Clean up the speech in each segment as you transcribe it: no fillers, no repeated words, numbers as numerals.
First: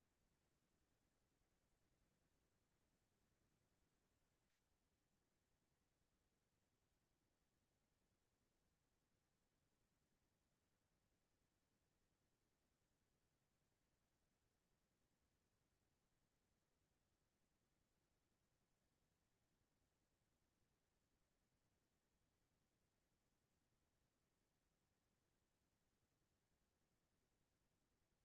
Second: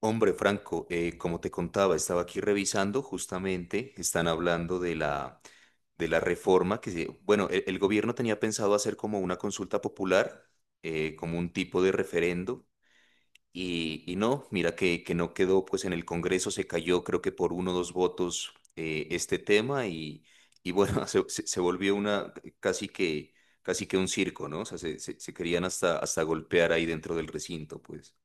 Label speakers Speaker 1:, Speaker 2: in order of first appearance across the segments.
Speaker 1: Hombre, Franco, como te contaba, estaba aquí revisando, justamente están hablando de la reforma bueno, el gobierno tenía pensado hacer como una consulta popular, como un tipo de referendo, y no, mira que no quedó, pues en el Congreso se cayó, creo que por uno o dos votos este tema, y bueno, se volvió una casi que, casi que un circo, ¿no? O sea, se querían hasta, hasta golpear ahí dentro del recinto, pues.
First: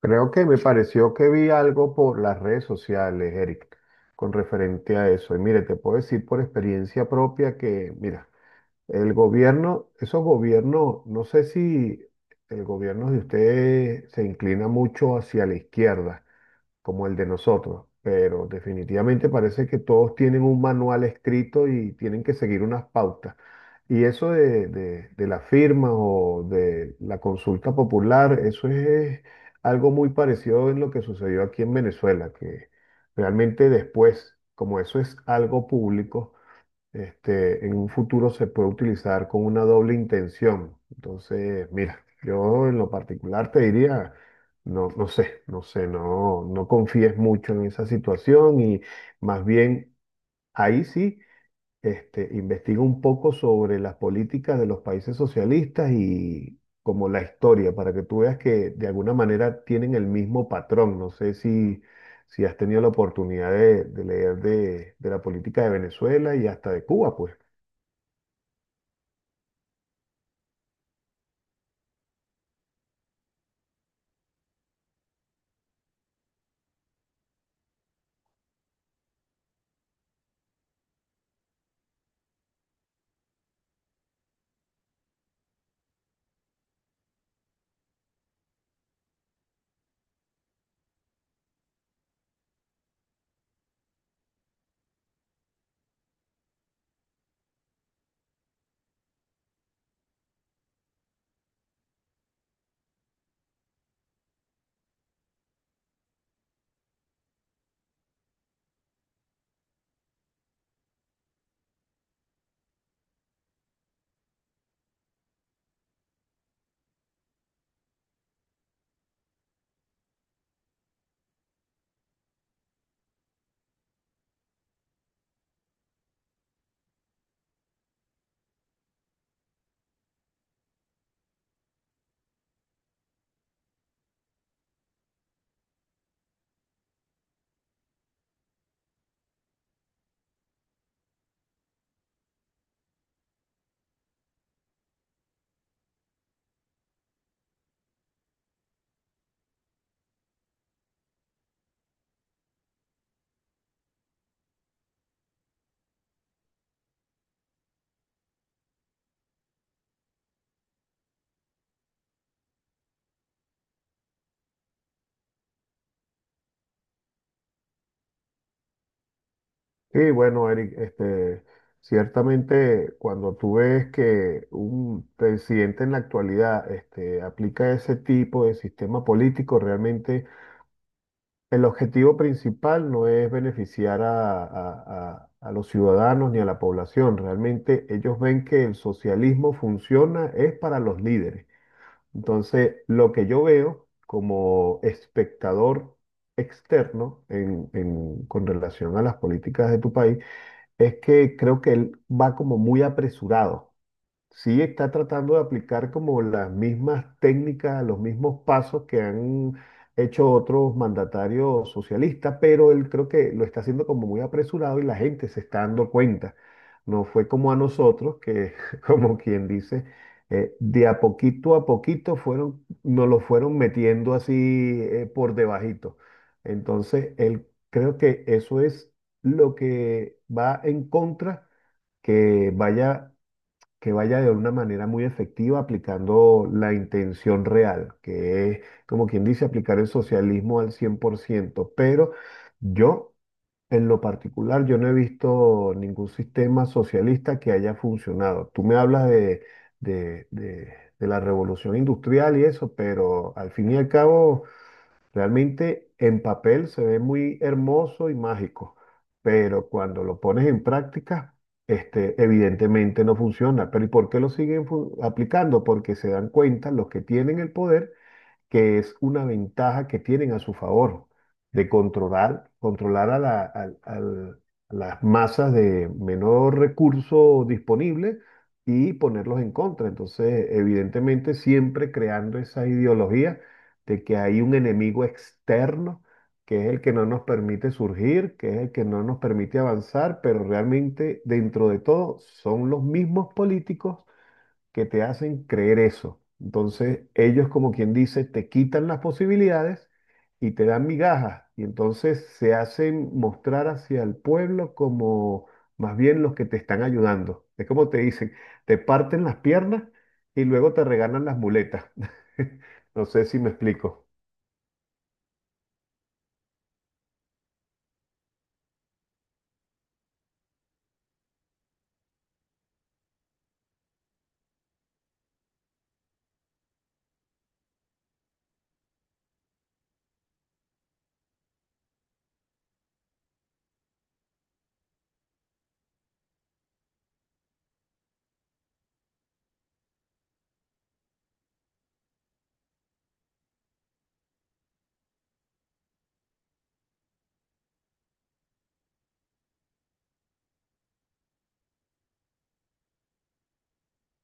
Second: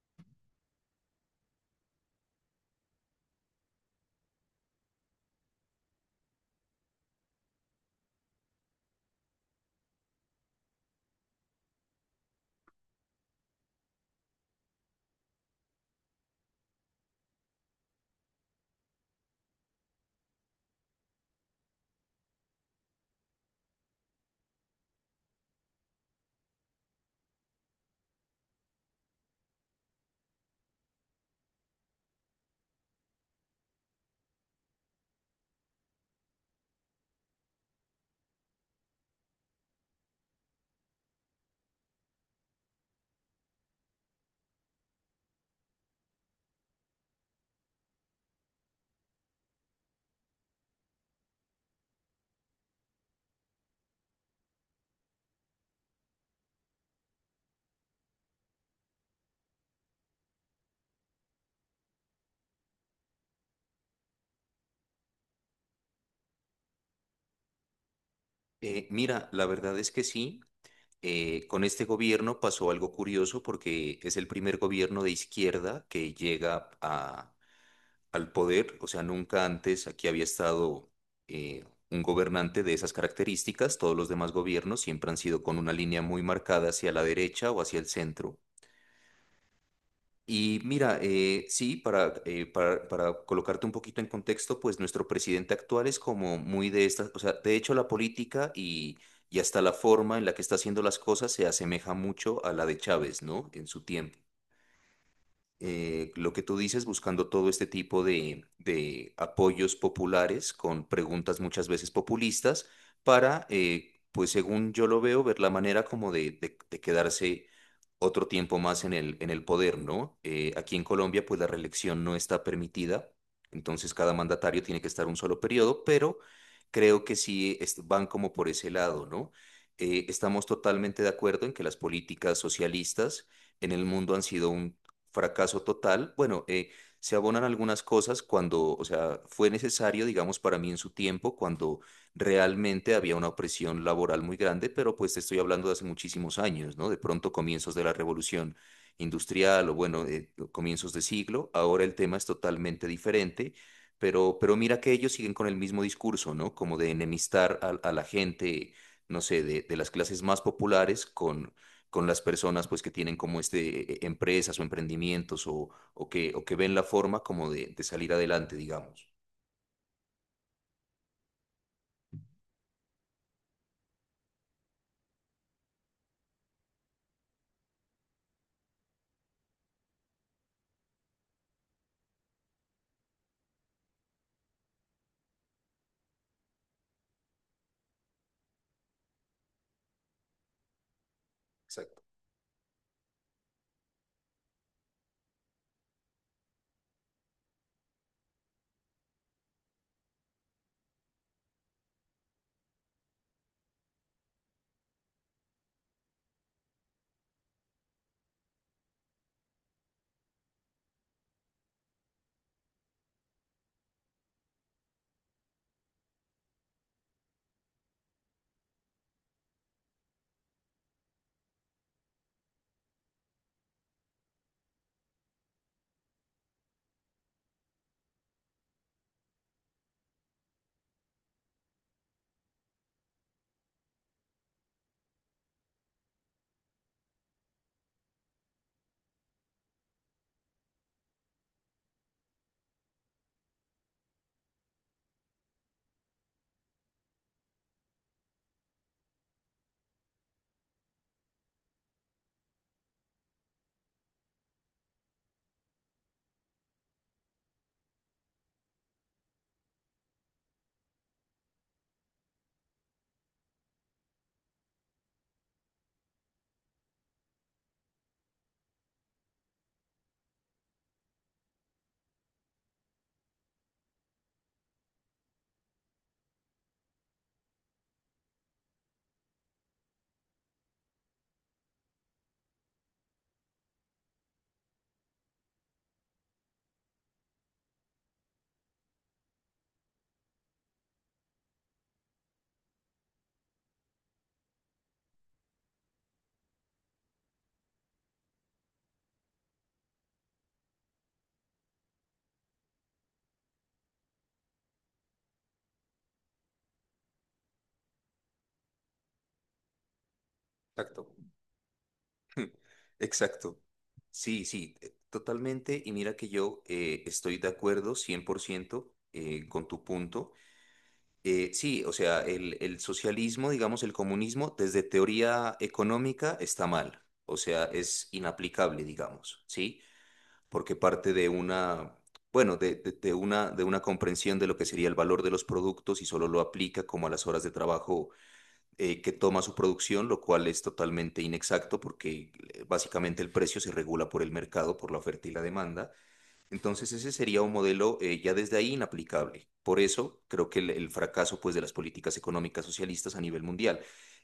Speaker 2: Creo que me pareció que vi algo por las redes sociales, Eric, con referente a eso. Y mire, te puedo decir por experiencia propia que, mira, el gobierno, esos gobiernos, no sé si el gobierno de ustedes se inclina mucho hacia la izquierda, como el de nosotros, pero definitivamente parece que todos tienen un manual escrito y tienen que seguir unas pautas. Y eso de la firma o de la consulta popular, eso es algo muy parecido en lo que sucedió aquí en Venezuela, que realmente después, como eso es algo público, este, en un futuro se puede utilizar con una doble intención. Entonces, mira, yo en lo particular te diría, no, no sé, no sé, no, no confíes mucho en esa situación y más bien ahí sí, este, investiga un poco sobre las políticas de los países socialistas y como la historia, para que tú veas que de alguna manera tienen el mismo patrón. No sé si... Si has tenido la oportunidad de leer de la política de Venezuela y hasta de Cuba, pues.
Speaker 1: Mira, la verdad es que sí. Con este gobierno pasó algo curioso porque es el primer gobierno de izquierda que al poder, o sea, nunca antes aquí había estado eh, un gobernante de esas características, todos los demás gobiernos siempre han sido con una línea muy marcada hacia la derecha o hacia el centro. Y mira, sí, para colocarte un poquito en contexto, pues nuestro presidente actual es como muy de estas, o sea, de hecho la política y hasta la forma en la que está haciendo las cosas se asemeja mucho a la de Chávez, ¿no? En su tiempo lo que tú dices, buscando todo este tipo de, apoyos populares con preguntas muchas veces populistas para, pues según yo lo veo, ver la manera como de, quedarse otro tiempo más en en el poder, ¿no? Aquí en Colombia, pues la reelección no está permitida, entonces cada mandatario tiene que estar un solo periodo, pero creo que van como por ese lado, ¿no? Estamos totalmente de acuerdo en que las políticas socialistas en el mundo han sido un fracaso total. Bueno, se abonan algunas cosas cuando, o sea, fue necesario, digamos, para mí en su tiempo, cuando realmente había una opresión laboral muy grande, pero pues te estoy hablando de hace muchísimos años, ¿no? De pronto comienzos de la revolución industrial o bueno, comienzos de siglo. Ahora el tema es totalmente diferente. Pero mira que ellos siguen con el mismo discurso, ¿no? Como de enemistar a la gente, no sé, de, las clases más populares con las personas pues que tienen como este empresas o emprendimientos o que ven la forma como de, salir adelante, digamos.
Speaker 2: Sí, bueno, Eric, este, ciertamente cuando tú ves que un presidente en la actualidad este, aplica ese tipo de sistema político, realmente el objetivo principal no es beneficiar a los ciudadanos ni a la población, realmente ellos ven que el socialismo funciona es para los líderes.
Speaker 1: Exacto,
Speaker 2: Entonces, lo que yo veo como espectador externo con relación a las políticas de tu país, es que creo que él va como muy apresurado, sí está tratando de aplicar como las mismas técnicas, los mismos pasos que han hecho otros mandatarios socialistas, pero él creo que lo está haciendo como muy apresurado y la gente se está dando cuenta. No fue como a nosotros, que como quien dice, de a poquito fueron, nos lo fueron metiendo así por debajito. Entonces, él creo que eso es lo que va en contra que vaya que vaya de una manera muy efectiva aplicando la intención real, que es, como quien dice, aplicar el socialismo al 100%. Pero yo, en lo particular, yo no he visto ningún sistema socialista que haya funcionado. Tú me hablas de, de de la revolución industrial y eso, pero al fin y al cabo... Realmente en papel se ve muy hermoso y mágico, pero cuando lo pones en práctica, este, evidentemente no funciona. Pero ¿y por qué lo siguen aplicando? Porque se dan cuenta los que tienen el poder que es una ventaja que tienen a su favor de controlar, controlar a, la- al- al- a las masas de menor recurso disponible y ponerlos en contra. Entonces, evidentemente, siempre creando esa ideología de que hay un enemigo externo que es el que no nos permite surgir, que es el que no nos permite avanzar, pero realmente dentro de todo son los mismos políticos que te hacen creer eso. Entonces, ellos, como quien dice, te quitan las posibilidades y te dan migajas. Y entonces se hacen mostrar hacia el pueblo como más bien los que te están ayudando. Es como te dicen, te parten las piernas y luego te
Speaker 1: exacto.
Speaker 2: regalan las muletas. No sé si me
Speaker 1: Exacto.
Speaker 2: explico.
Speaker 1: Sí, sí, totalmente. Y mira que yo estoy de acuerdo 100% con tu punto. Sí, o sea, el socialismo, digamos, el comunismo, desde teoría económica está mal. O sea, es inaplicable, digamos, ¿sí? Porque parte de una, bueno, de una comprensión de lo que sería el valor de los productos y solo lo aplica como a las horas de trabajo que toma su producción, lo cual es totalmente inexacto porque básicamente el precio se regula por el mercado, por la oferta y la demanda. Entonces ese sería un modelo ya desde ahí inaplicable. Por eso creo que el fracaso pues, de las políticas económicas socialistas a nivel mundial.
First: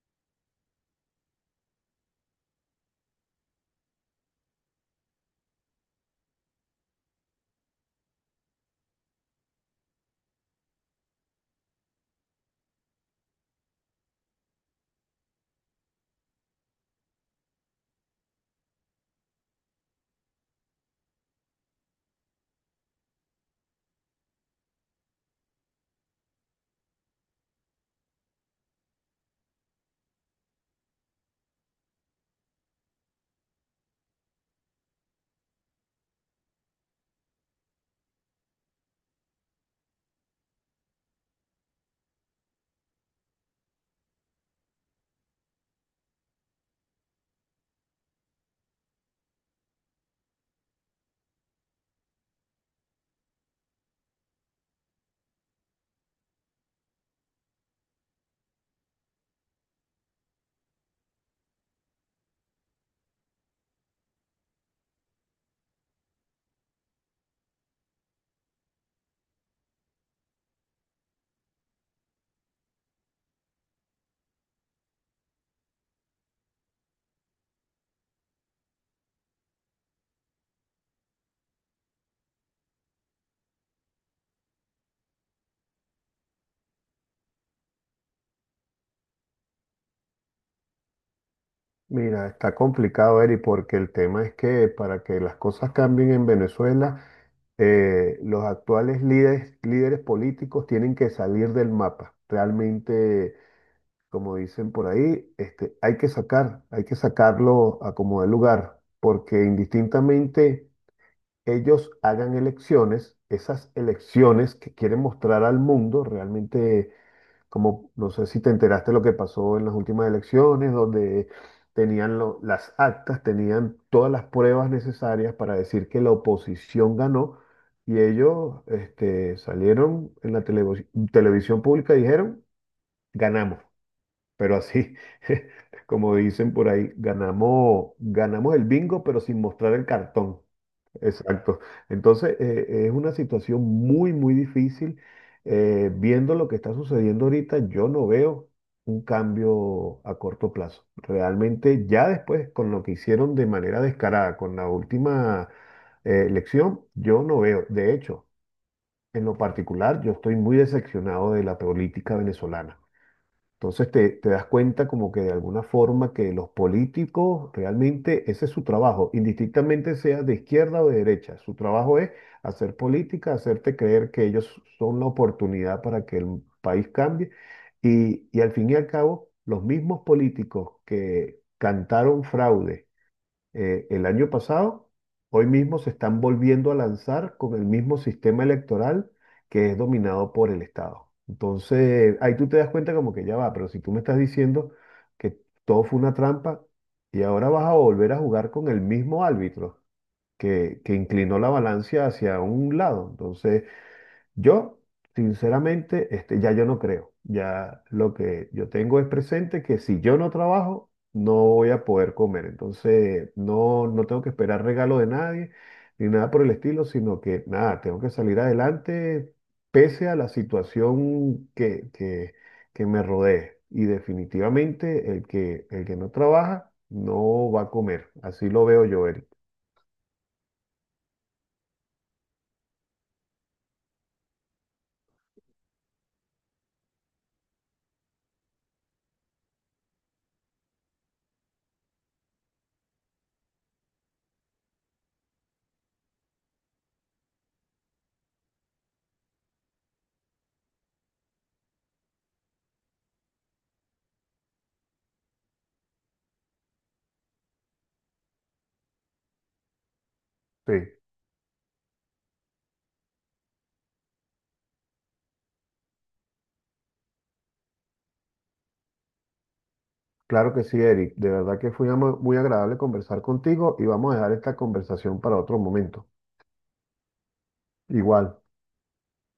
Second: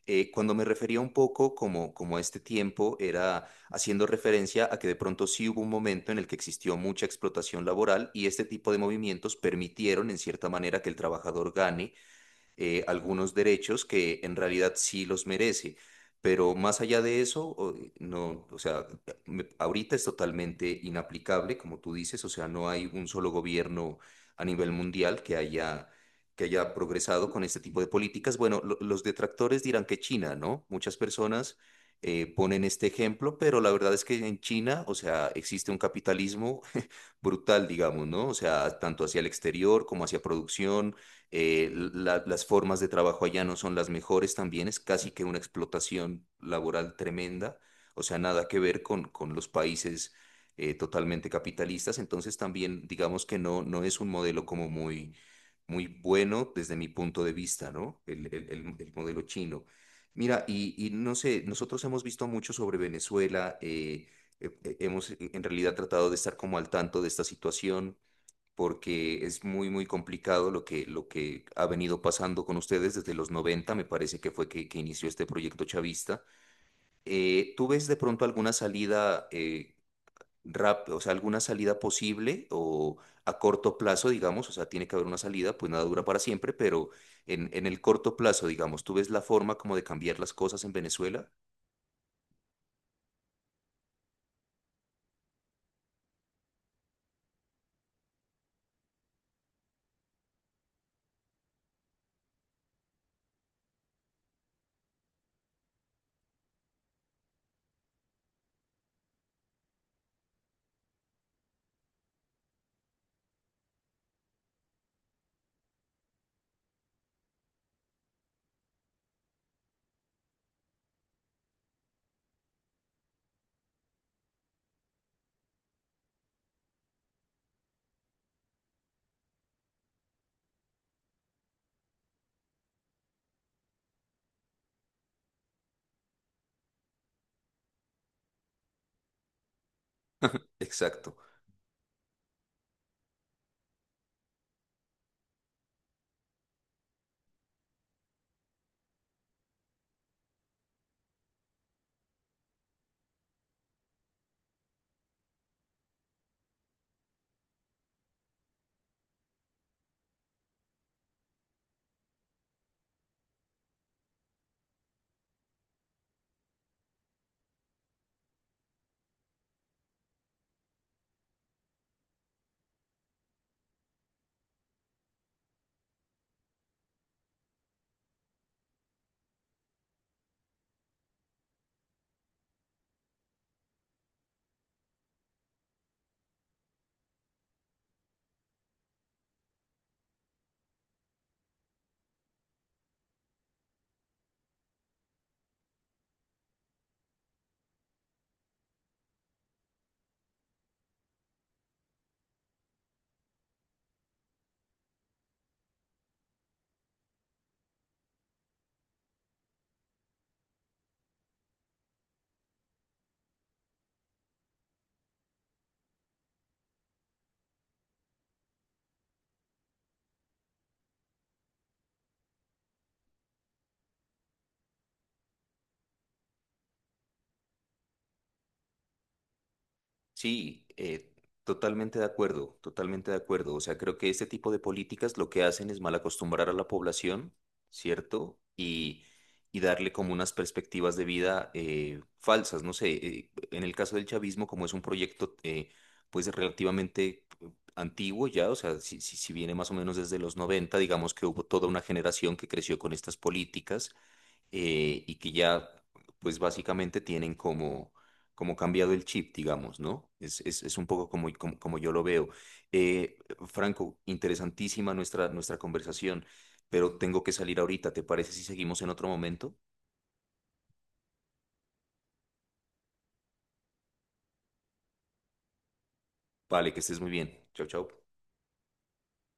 Speaker 1: Cuando me refería un poco como a este tiempo, era haciendo referencia a que de pronto sí hubo un momento en el que existió mucha explotación laboral y este tipo de movimientos permitieron en cierta manera que el trabajador gane algunos derechos que en realidad sí los merece. Pero más allá de eso, no, o sea, ahorita es totalmente inaplicable, como tú dices, o sea, no hay un solo gobierno a nivel mundial que haya, progresado con este tipo de políticas. Bueno, los detractores dirán que China, ¿no? Muchas personas ponen este ejemplo, pero la verdad es que en China, o sea, existe un capitalismo brutal, digamos, ¿no? O sea, tanto hacia el exterior como hacia producción las formas de trabajo allá no son las mejores también, es casi que una explotación laboral tremenda, o sea, nada que ver con, los países totalmente capitalistas, entonces también digamos que no es un modelo como muy, muy bueno desde mi punto de vista, ¿no? El modelo chino. Mira, y no sé, nosotros hemos visto mucho sobre Venezuela, hemos en realidad tratado de estar como al tanto de esta situación porque es muy, muy complicado lo que, ha venido pasando con ustedes desde los 90 me parece que fue que inició este proyecto chavista. ¿Tú ves de pronto alguna salida o sea, alguna salida posible o a corto plazo, digamos? O sea, tiene que haber una salida, pues nada dura para siempre, pero en, el corto plazo, digamos, ¿tú ves la forma como de cambiar las cosas en Venezuela?
Speaker 2: Mira, está complicado, Eri, porque el tema es que para que las cosas cambien en Venezuela, los actuales líderes, líderes políticos tienen que salir del mapa. Realmente, como dicen por ahí, este, hay que sacar, hay que sacarlo a como de lugar, porque indistintamente ellos hagan elecciones, esas elecciones que quieren mostrar al mundo realmente, como no sé si te enteraste lo que pasó en las últimas elecciones, donde tenían las actas, tenían todas las pruebas necesarias para decir que la oposición ganó y ellos este, salieron en la televisión pública y dijeron, ganamos, pero así, como dicen por ahí, ganamos, ganamos el bingo, pero sin mostrar el cartón.
Speaker 1: Exacto.
Speaker 2: Exacto. Entonces, es una situación muy, muy difícil. Viendo lo que está sucediendo ahorita, yo no veo un cambio a corto plazo. Realmente, ya después, con lo que hicieron de manera descarada, con la última elección, yo no veo. De hecho, en lo particular, yo estoy muy decepcionado de la política venezolana. Entonces te das cuenta como que de alguna forma que los políticos realmente ese es su trabajo, indistintamente sea de izquierda o de derecha. Su trabajo es hacer política, hacerte creer que ellos son la oportunidad para que el país cambie. Y al fin y al cabo, los mismos políticos que cantaron fraude el año pasado, hoy mismo se están volviendo a lanzar con el mismo sistema electoral que es dominado por el Estado. Entonces, ahí tú te das cuenta como que ya va, pero si tú me estás diciendo que todo fue una trampa y ahora vas a volver a jugar con el mismo árbitro que inclinó la balanza hacia un lado, entonces yo, sinceramente, este, ya yo no creo. Ya lo que yo tengo es presente que si yo no trabajo, no voy a poder comer. Entonces, no, no tengo que esperar regalo de nadie ni nada por el estilo, sino que nada, tengo que salir adelante pese a la situación que me rodee. Y definitivamente el que no trabaja no va a comer. Así lo veo yo, Eric.
Speaker 1: Sí, totalmente de acuerdo, totalmente de acuerdo. O sea, creo que este tipo de políticas lo que hacen es mal acostumbrar a la población, ¿cierto? Y darle como unas perspectivas de vida falsas. No sé, en el caso del chavismo, como es un proyecto pues relativamente antiguo ya, o sea, si viene más o menos desde los 90, digamos que hubo toda una generación que creció con estas políticas y que ya, pues básicamente tienen como cambiado el chip, digamos, ¿no?
Speaker 2: Sí.
Speaker 1: Es un poco como yo lo veo. Eh, Franco, interesantísima nuestra conversación, pero tengo que salir ahorita. ¿Te parece si seguimos en otro momento?
Speaker 2: Claro que sí, Eric. De verdad que fue muy agradable conversar contigo y vamos a dejar esta conversación para otro momento.
Speaker 1: Vale, que estés muy bien. Chao, chao.
Speaker 2: Igual.